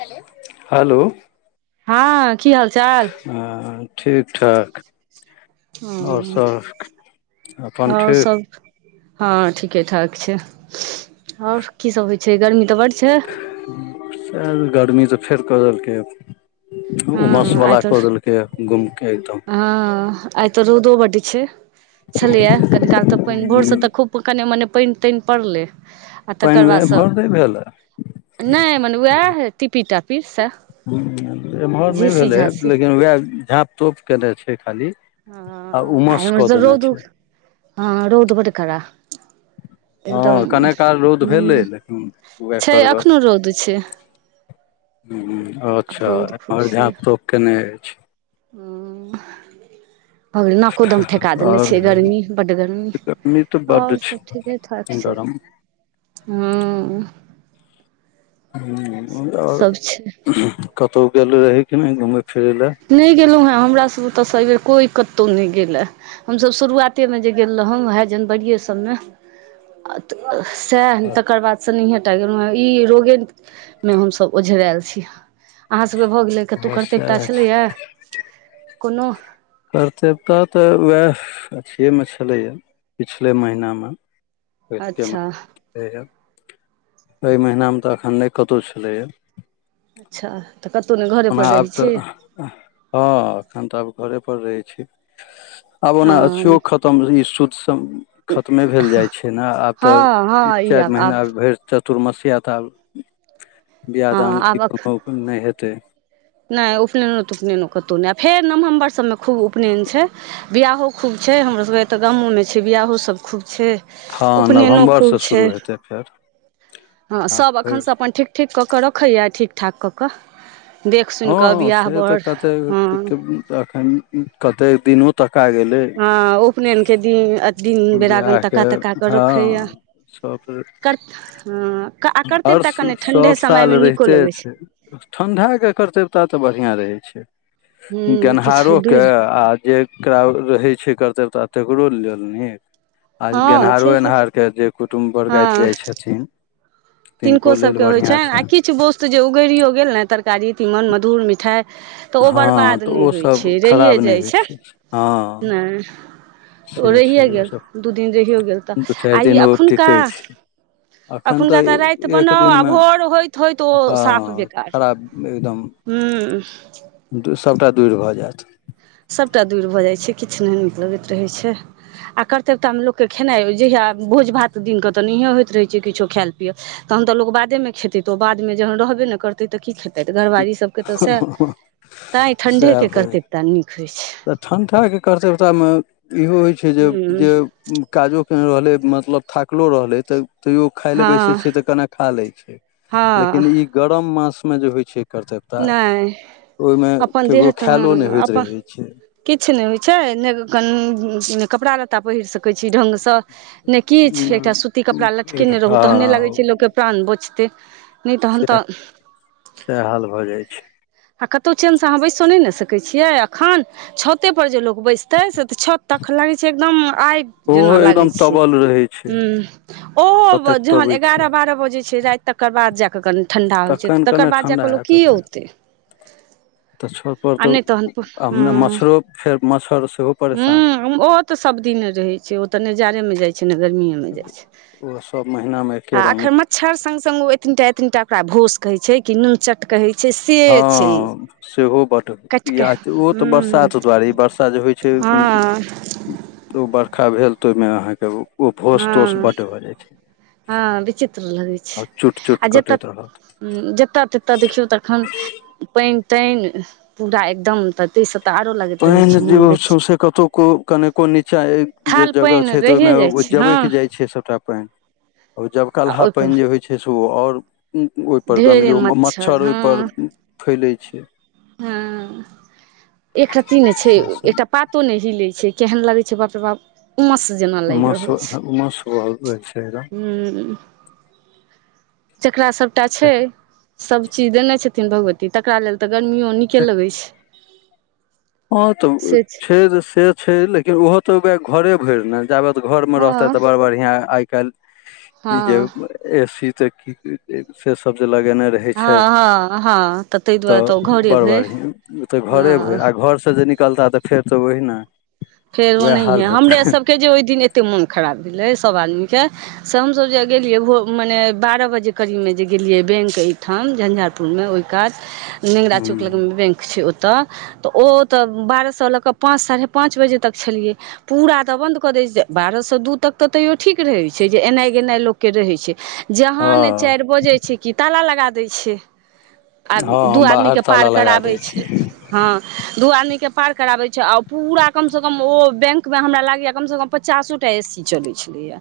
Hello hello हँ की हाल चाल हँ ठीक ठाक और हँ सभ अपन आओर ठीक सब हँ ठीकेठाक छै और की सब होइ छै गरमी तऽ बड़ छै गर्मी तऽ फेर कऽ देलकै हँ उमस वला कऽ देलकै के घुमके एतौ ह आइ ते रौदो बड्ड छै छलैया कनी काल तऽ पानि हम्म, भोरसे तऽ खूब कनि मने पानि तानि पड़लै आ पानि तकर वएह बाद से एम्हर नहि भेलै नहि मने उएह टीपी टापी सयह ह एम्हर नहि भेलै लेकिन उएह झाँप तोप कयने छै खाली ह आ आइ उमस ईमहर कऽ त देने रौद छै हँ रौद बड़ करा हँ कने काल रौद भेलै लेकिन उह छै कर गर एखनो रौद छै अच्छा रौद और झाप तोप केने अछि हूं नाकोदम ठेका देने आओर छै गर्मी बड्ड गर्मी तऽ बड्ड आऔर सब छै ठीके ठाक छै [inaudible] हं हम्म, आओर सब छै कतहु गेल रहय कि नहि घुमै फिरय लए नहि गेलहुँ हे हमरासभ ओतय से ऐबेेर कोइ कौतौ नहि गेलए हमसभ शुरुआते मे जे गेल रहौ उएह जनवरिए सभमे तऽ सएह तकर बादसँ नहिये टा गेलहुँँ ई रोगे मे हमसभ ओझराल छी अहाँ सबके भऽ गेले के तू करते समस्या अछि कोनो कर्तव्यता तऽ उएह अथएमे छलैया पिछले महिनामे पहिलके अच्छा एहि महिनामे त एखन नहि कतहु छलैए अच्छा तऽ कतौ नहि घरे ओना पर आब रहैत तऽ छी हँ एखन तऽ आब घोरे पर रहै छी आब ओना आछियो हँ खतम रह ई शुद्ध सब खतमे भेल जाइ छै ने आब हँ तऽ हँ तीन ई चार आब महीना आब भरि चतुर्मस्या तऽ आब बिआह हँ दानके आब कोनो नहि हेतै नहि उपनयनो तुपनयनो कतहुँ नहि आ फेर नवम्बर सभमे खूब उपनयन छै बिआहो खूब छै हमरासके एतऽ गामोमे छै बिआहोसभ खूब छै हँ उपनयनो खूब नवम्बरसँ छै शुरू हेतै फेर हँ आब सभ एखन फेर से अपन ठीक ठीक कऽ कऽ रखैए ठीक ठाक कऽ कऽ देख सुनि कऽ हँ बियाह से तऽ बर कते हँ अखन कते दिनो तक आ गेले हं उपनायनके दिन अथी बेरागन बियाह के तका तका क रखैया हँ सब हँ आ करतै हर टा कनि ठण्ढे सभ साल समयमे नीको रहिते लगै छै ठण्ढाके कर्तव्यता तऽ बढ़िआँ रहै छै हूँ किछु गेनहारो दूरि के आ जे एकरा रहै छै कर्तव्य तऽ आ तकरो लेल नीक आ हँ गेनहारो छै एन्हारके जे कुटुम्ब बरगति जाइ छथिन तनको तिनको लेल सबके होइ बढ़िया छनि आ किछु वो्त जे उगरियो गेल ने तरकारी तीमन मधुर मिठाई तऽ ओ हँ बरबाद तऽ नहि ओ होइ सब छै खराब रहिए नहि जाइ होइ छै हँ नहि तऽ ओ से छै रहिए जे ओ गेल सब दू दिन रहिओ गेल तऽ दू चारि आ ई दिन ओ एखुनका टिकै छै एखन तऽ एखुनका तऽ राति एक बनाउ आ दिनमे भोर होइत होइत ओ साफ हँ बेकार खराब एकदम हुँ सभटा दूईर भऽ जायत सभटा दूरि भऽ जाइत छै किछु नहि नीक लगैत रहै छै आ कर्तव्यतामे लोककेँ खेनाइ जहिया भोज भात दिनकेऽ तऽ नहिए होइत रहैत छै किछो खायल पियल तहन तऽ लोक बादेमे खेतै तऽ ओ बादमे जहन रहबे ने करतैय देते तऽ की खेते घरवारी सब के तऽ सह तां ठंडे सएह के होइ करते टा नीक होइ छै तऽ ठण्डाके कर्त्यतामे इहो होइ छै जे हूँ जे काजो के रहलै मतलब थाकलो रहलै तऽ तैयो खाय ले बैसे हँ छिय तऽ कने खा ले छै हँ लेकिन ई गरम मास में जे होइ छै कर्तव्यता नहि ओहिमे अपन देह केकरो तऽ खायालो नहि होइत अपन रहै छै किछु ने होइ छै ने क कपड़ा लत्ता पहिर सकैत छी ढंग से ने किछु हँ एकटा सूती कपड़ा लटकेने रहू तहने लगै छै लोकके प्राण बचतै नहि तहन तऽ सेएह हाल भए जाइ छै आ कतौ चेन से अहाँ बैसो नहि ने सकैत छीयै अखन छते पर जे लो बैस त से तऽ छत त एखन लागै छै एकदम आगि ओहो जेना लागै एकदम छै तबल रहै छै हुँ ततेक ओहो जहन तबै छै एगारह बारह बजे छै राति तकर बाद जा कऽ कनि ठण्डा होइ छै तखन त कने तकर बाद जा ठण्डा क लोक हैत कि ओतऽ औतै तऽ छत पर आ तऽ नहि तहन हमरा मच्छरो फेर मच्छर सेहो परेशान हँ हूँ ओहो तऽ सभदिने रहै छै ओ तऽ ने जाड़ेमे जाइ छै ने गर्मीएमे जाइ छै ओहो सभ महिनामे एके रङ्ग छड़ सन सन ओ एतनिटा एतनिटा ओकरा भोंस कहै छै कि नूनचटा कहै छै से छै हँ सेहो बड्ड काटि कऽ इए ओ तऽ हूँ बरसात दुआरे बर्षा जे होइ छै हँ ओ बरखा भेल तऽ ओहिमे अहाँके ओ भोस तोस हँ बड भए जाय छै हँ विचित्र लगै आ छै चुट आ चुट जतऽ कटैत रहत जतऽ ततऽ देखियौ तखन पानि तानि पूरा एकदम ता ई सब तऽ आरो लगैत रहे छै मोन बेच कतहुक कनिको नीचाँ जे थाल जगह पानि छै तऽ रहिए ओहिमे जाइ ओ छै हँ जबैके जाइ छै सभटा पानि आ जबकलहा पानि जे होइ छै से ओ आओर ओहिपर ढेरे गन्दगी ओ मच्छर हँ ओहिपर फैलैय छै हँ एकटा तीने छै से सब एकटा पात पतो नहि हिलै छै केहन लगै छै बाप रे बाप उमस जेना लागि रहल मासु मासु छै होइ छै एकदम हुँ जेकरा सभटा छै सभ चीज देने छथिन भगवती तकरा लेल तऽ गर्मियो नीके लगै छै ह तऽ छै से छै लेकिन ओहो तऽ घरे भरि ने जाबत घर मे रहते हँ तऽ बड़ बढ़िया आइ काल्हि ई जे हँ एसी ते की से सब जे लगेने रहे रहै छथि हँ हँ हँ तऽ ताहि त दुआरे तऽ ओ घरे बड्ड भेल बढियां ओत घरे भरि हँ आ घर से जे निकलता तऽ फेर त वहिंना फेर ओनाहिये हमरे सभके जे ओहि दिन एतेक मोन खराब भेलै सभ आदमीके से हमसभ जे गेलियै भो मने बारह बजे करीबमे जे गेलियै बैंक एहिठाम झंझारपुरमे ओहि कात [unintelligible] नेगरा चौक लग हँ बैंक छै ओतए तऽ ओतऽ बारह सए लऽ केऽ पांच साढ़े पांच बजे तक छलियै पूरा तऽ बन्द कऽ दै छै बारहसँ दू तकके तैओ ठीक रहै छै जे एनाइ गेनाइ लोककेँ रहै छै जहाँ न हँ चारि बजै छै कि ताला लगा दै छै आ दू हम आदमी बाहर के ताला पार लगा कराबै दै छियै छै हँ, दू आदमी केँ पार कराबै छै आ पूरा काम। कम सँ कम ओ बैंक मे हमरा लागैया कम सँ कम पचासो टा ए सी चलैत छलैया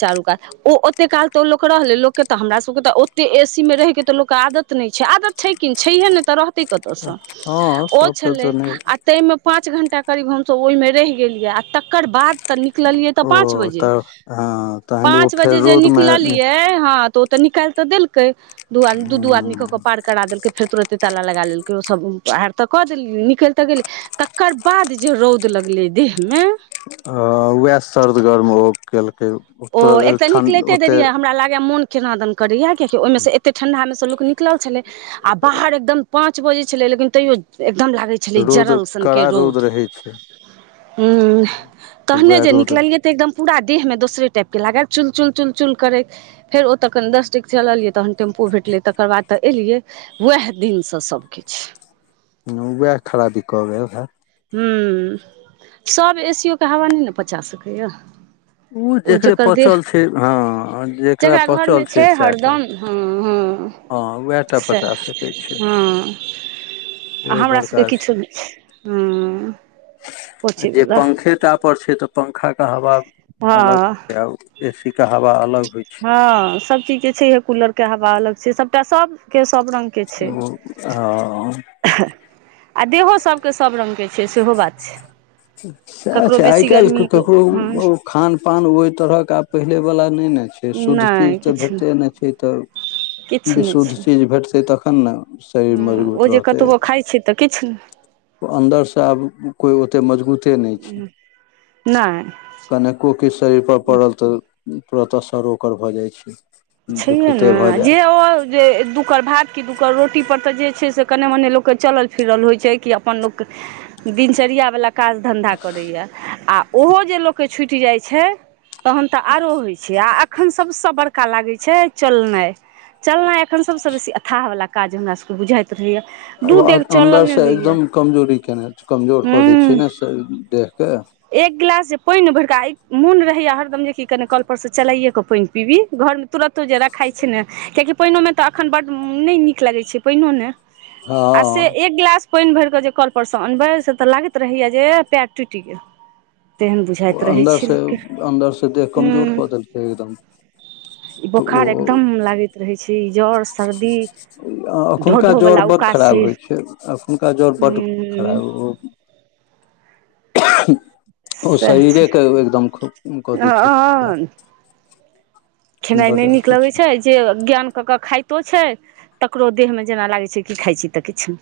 चारू कात। ओ ओतेक काल तऽ ओतेक लोक रहलै, लोकके तऽ हमरा सभके तऽ ओतेक ए सी मे रहिके तऽ लोकके आदत नहि छै आदत। कि छैह नहि तऽ रहतै कतहु सँ हँ ओ सबके छलै तऽ नहि आ ताहिमे पाँच घण्टा करीब हमसभ ओहिमे रहि गेलियै आ तकर बाद। निकलिए तऽ ओ पाँच बजे, तऽ हँ तहन ओ पाँच फेर बजे जे रौदमे निकलियै हँ। तऽ निकालि तऽ देलकै, दू दू आदमी कऽ केँ पार करा देलकै, फेर तुरंते ताला लगा लेलकै। के सबर तऽ कऽ देलकै, निकलि तऽ गेलियै, तकर बाद जे रौ। लगले देह मे आ उएह सर्द गर्म ओ केलकै। ओ एक तुरत तऽ ठण्ड निकलैते देरी, ओतेक हमरा लागैय मोन केना दन करैय, कियकै ओहि मे सँ एतेक ठंडा मे सँ लोक नीक छल आ बाहर एकदम पाँच बजे छलै, लेकिन तैयो एकदम लाग रौद जलाल सनके कड़ा रौद रहै छै हौ, तऽ तहने उएह जे रौद निकलियै। एकदम पूरा देह मे दोसरे टाइप के लागै, चुन चुन चुन चुन करै। फेर ओतऽ कनि दस टा चललियै तहन टेम्पू भेटलै, तकर बाद तऽ एलियै। उएह दिनसँ सभकिछु उएह खराबी भऽ गेल। हमसभ ए सी ओ के हवा नहि ने पचा सकैछी। ओ जकरा पचल छै, हँ जकरा पचल छै सएहटा। हँ हूँ सेह पचा सकै छै हँ आ से हमरा सभके बड़का किछो नहि छै। हँ [inaudible] जे पोछयवला पंखे टा पर छै, तऽ पंखा के हवा हँ अलग। ए सी के हवा अलग होइ छै। हँ सभ चीज के छै इहे कूलर के हवा अलग छै। सबटा सब के सभ रंग के ओ आ आ देह सभ केँ सब रङ्ग के छै, सेहो बात छै से ककरो छै आइ बेसी काल्हि गर्मीके हँ तऽ। खानपान ओहि तरहक आब पहिले वाला नहि ने छै। शुद्ध चीज नहि तऽ किछु भेटतै नहि छै, तऽ किछु विशुद्ध चीज भेटतै तखन ने। शरीर हँ, मजबूत ओ जे कतबो खाइ छै तऽ किछु नहि। अन्दर सँ आब कियो ओतेक मजबूते नहि छै। नहि कनको किछु शरीर पर पड़ल, तऽ तुरन्त ओकर असर भऽ जाइ छै। छै दुखिते ने भऽ जे जायत ओ जे दू कर भात कि दू क रोटी पर तऽ जे छै से कनि मने लोक केँ चलल फिरल होइ छै, कि अपन लोक दिनचर्या वला काज धंधा करै छै, आ ओहु सँ जे लोक केँ छुटि जाइ छै, तखन तऽ आरो होइ छै। आ अखन सब सँ बड़का लागै छै चलनाइ, चलनाइ अखन सब सँ बेसी अथाह वाला। काज हमरा सभ बुझाइ। तऽ ठए आब अन्दर सँ एकदम कमजोरी कऽ कऽ कमजोर कऽ दै हूँ छै ने देह केँ एक गिलास जे पानि भरि कऽ मोन रहै छै हरदम, जे की कनि कल पर सँ चलाइये कऽ पानि पीबी घर मे। तुरत जे रखाइ छै न, किएकि पानि ओमे तऽ एखन बड्ड नहि नीक लागै छै, पाइनो नहि। हँ आ से एक गिलास। पानि भरि कऽ जे कल पर सँ अनबै छै, से तऽ लागैत रहै छै जे पैर टूटि गेल तेहन ओ बुझाइत रहै अन्दर छै से लोकके अन्दर से देह कमजोर हूँ कऽ देलकै एकदम। ई तऽ बोखार ओ एकदम लागैत रहै छै। ई जर सर्दी। ढो एखुनका ढो जर वला बड्ड उकासी खराब होइ छै। एखुनका जर बड्ड हूँ खराब ओ ओ सएह छै शरीरेके एकदम खत्म कऽ दै छैय। हँ खेनाइ नहि नीक लगै छै। जे ज्ञान कऽ कऽ खाइतो छै तकरो देहमे जेना लागै छै कि खाइत छी तऽ किछु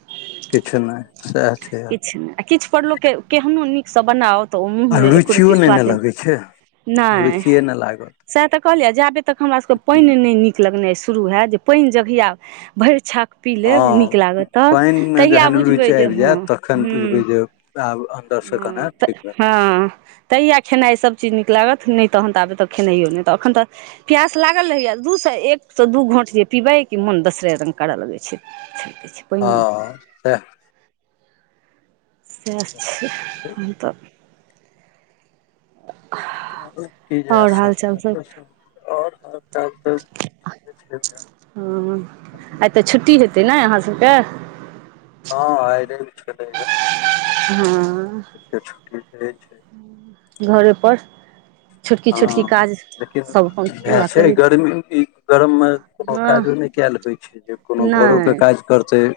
किछु नहि सएह छै आ किछ नहि किछु पर लोकके केहनो नीकसँ बनाओ तऽ ओ मुंह मे एको रुचियो रती नहि ने स्वादे लगै छै नैय रुचिए नहि लागत सैह तऽ कहलियै जाबे तक हमरा सबके पानि नहि नीक लगनाय शुरू हायत जे पानि जहिया भरि छा पी लेब हँ नीक लागत तऽ पानिमे तहिया जहन बुझबै रुचि जे आबि हँ जायत तखन हू बुझबै जे आब अन्दरसँ हं कने ठीक तऽ भेल हँ तहिया खेनाइ सभचीज नीक लागत नहि तहन तऽ आबे तऽ खेनाइो नहि तऽ एखन तऽ प्यास लागल रहैए दू सँ एक सँ दू घोंट जे पीबै कि मोन दोसरे रंग करय लगै छै [unintelligible] हां [unintelligible] आओर हाल चाल सभ [unintelligible] [inaudible] ह आइ तऽ छुट्टी हेतै न अहाँ सभके हँ आइ लैब छलै हँ य छुट्टी रहे छै घरे पर हँ लेकिन सभ अपन इएह पूरा छै करैत गर्मी गरममे कोनो हँ काजो नहि कयल होइ छै जे कोनो घरोके नहि काज करतै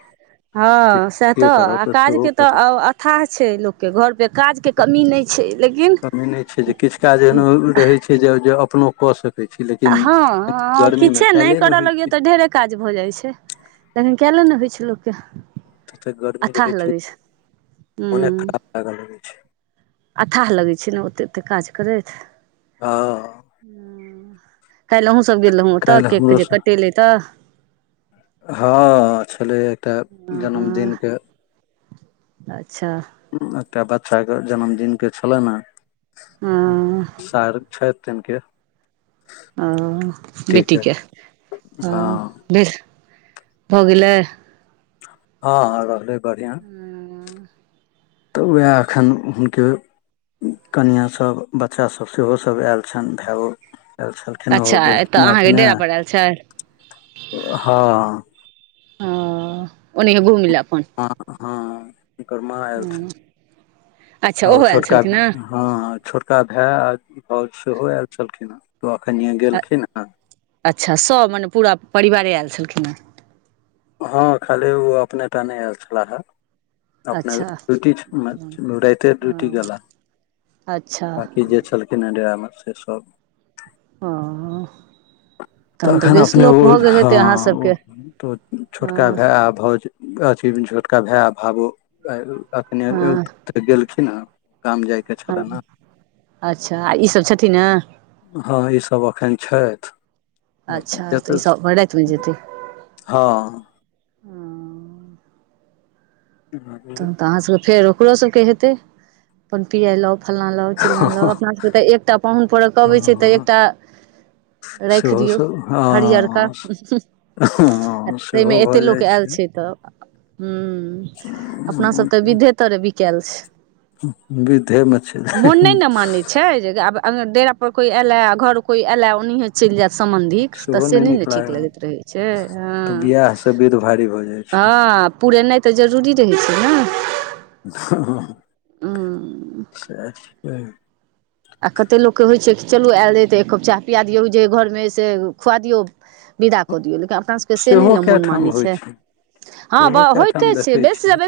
हँ सएह तऽ के करत आ काज सेहो के तऽ अथाह छै लोकके घर पे काज के कमी नैय छैय कमी नहि छै जे किछु काज एना रहै छै जे जे अपनो कऽ सकै छी लेकिन हँ गर्मीमे किछे नहि कयले करऽ होइ लगियौ छै तऽ ढेर काज भऽ जाइ छै तहन कएले ने होइ छै लोकके तते गर्मी रहै अथाह लगै छै हूं आगा लगै छैय अथाह लगै छै न ओते ओते काज करैथ हँ काल्हि अहुं सब गेल रहु ओतऽ काल्हि केक हमरो जे सँ कटेले तऽ हँ छलै एकटा हँ जन्मदिनके अच्छा एकटा बच्चा के जन्मदिन के छलैन हँ हँ सार छैथ जनके ओ टीके बेटीके ओ हँ बीस भऽ गेलै हँ हँ रहलै बढ़िआं तऽ उएह एखन हुनके कनिआँ सब बच्चासभ सेहो सभ आयल छनि भायो आयल छल एना हो अच्छा एतऽ गेलखिन हँ अहाँके एखने डेरा पर आयल छै हँ ह ओने क [unintelligible] मिल अपन हँ हुनकर माँ आयल ह छल अच्छा आ ओ ओहो आयल छोटका छलखिन ह हँ छोटका भाय भाउज सेहो आयल छलखिन हे त अखनए गेलखिन हँ अच्छा सभ मने पूरा परिवारे आयल छलखिन हेँ हँ खाली ओ अपने टा नहि आयल छलाहे अपना अच्छा ड्यूटी छै राईते ड्यूटी हँ गेला अच्छा बाँकी जे छलखिन डेरामे से सभ ओ तहन तऽ तऽखन बेस अपने ओ लोक भऽ गेल हेतै अहाँ सभके हँ छोटका हँ भैअ आ भाउज अथी छोटका भैअ आ भावो अखने हँ त गेलखिन न काम जाय ह अच्छा आ इ सभ छथिने हँ इसभ एखन छथि अच्छा तऽ ई जतऽ सब अपन राईते जेेत हँ तहन तऽ अहाँ सभके फेर ओकरो सबके हेतै पनपी आइलव [unintelligible] फल्लाँ लाव चिल्लाँ लाव अपना सभके तऽ एकटा पाहुन परक अबैत छै तऽ हँ एकटा राखि सेहो दियौ सब हरियरका हँ आ हँ ताहिमे सेहो एतेक भऽ लोक जाइ आयल छै तऽ हूँ अपना सब तऽ विधे तरे बिकेल छी बिधे मे छै [unintelligible] मानै छै जदि आब अनी डेरा पर कोइ एल ए ख घरो कोइ एल ए ओनाहिये चलि जायत सम्बन्धिक तऽ सेहो से नहि ने नीक ठीक लागल लगैत रहै छै तऽ हँ बियाह से विध भारी भऽ जाइ छै हँ आ पुरेनाइ तऽ जरूरी रहै छै ने हूँ सेह छै आ कतेक लोककेँ होइ छै कि चलू आयल हय तऽ एक कप चाह पिया दियौ जहि घरमे हय से खुआ दियौ विदा कऽ दियौ लेकिन अपना सबके से नहि सेहो ने कए मोन ठाम मानै होइ छै हँ सेहो बाह कए ठाम होइते छै देखै छियै बेसी सँ बेसी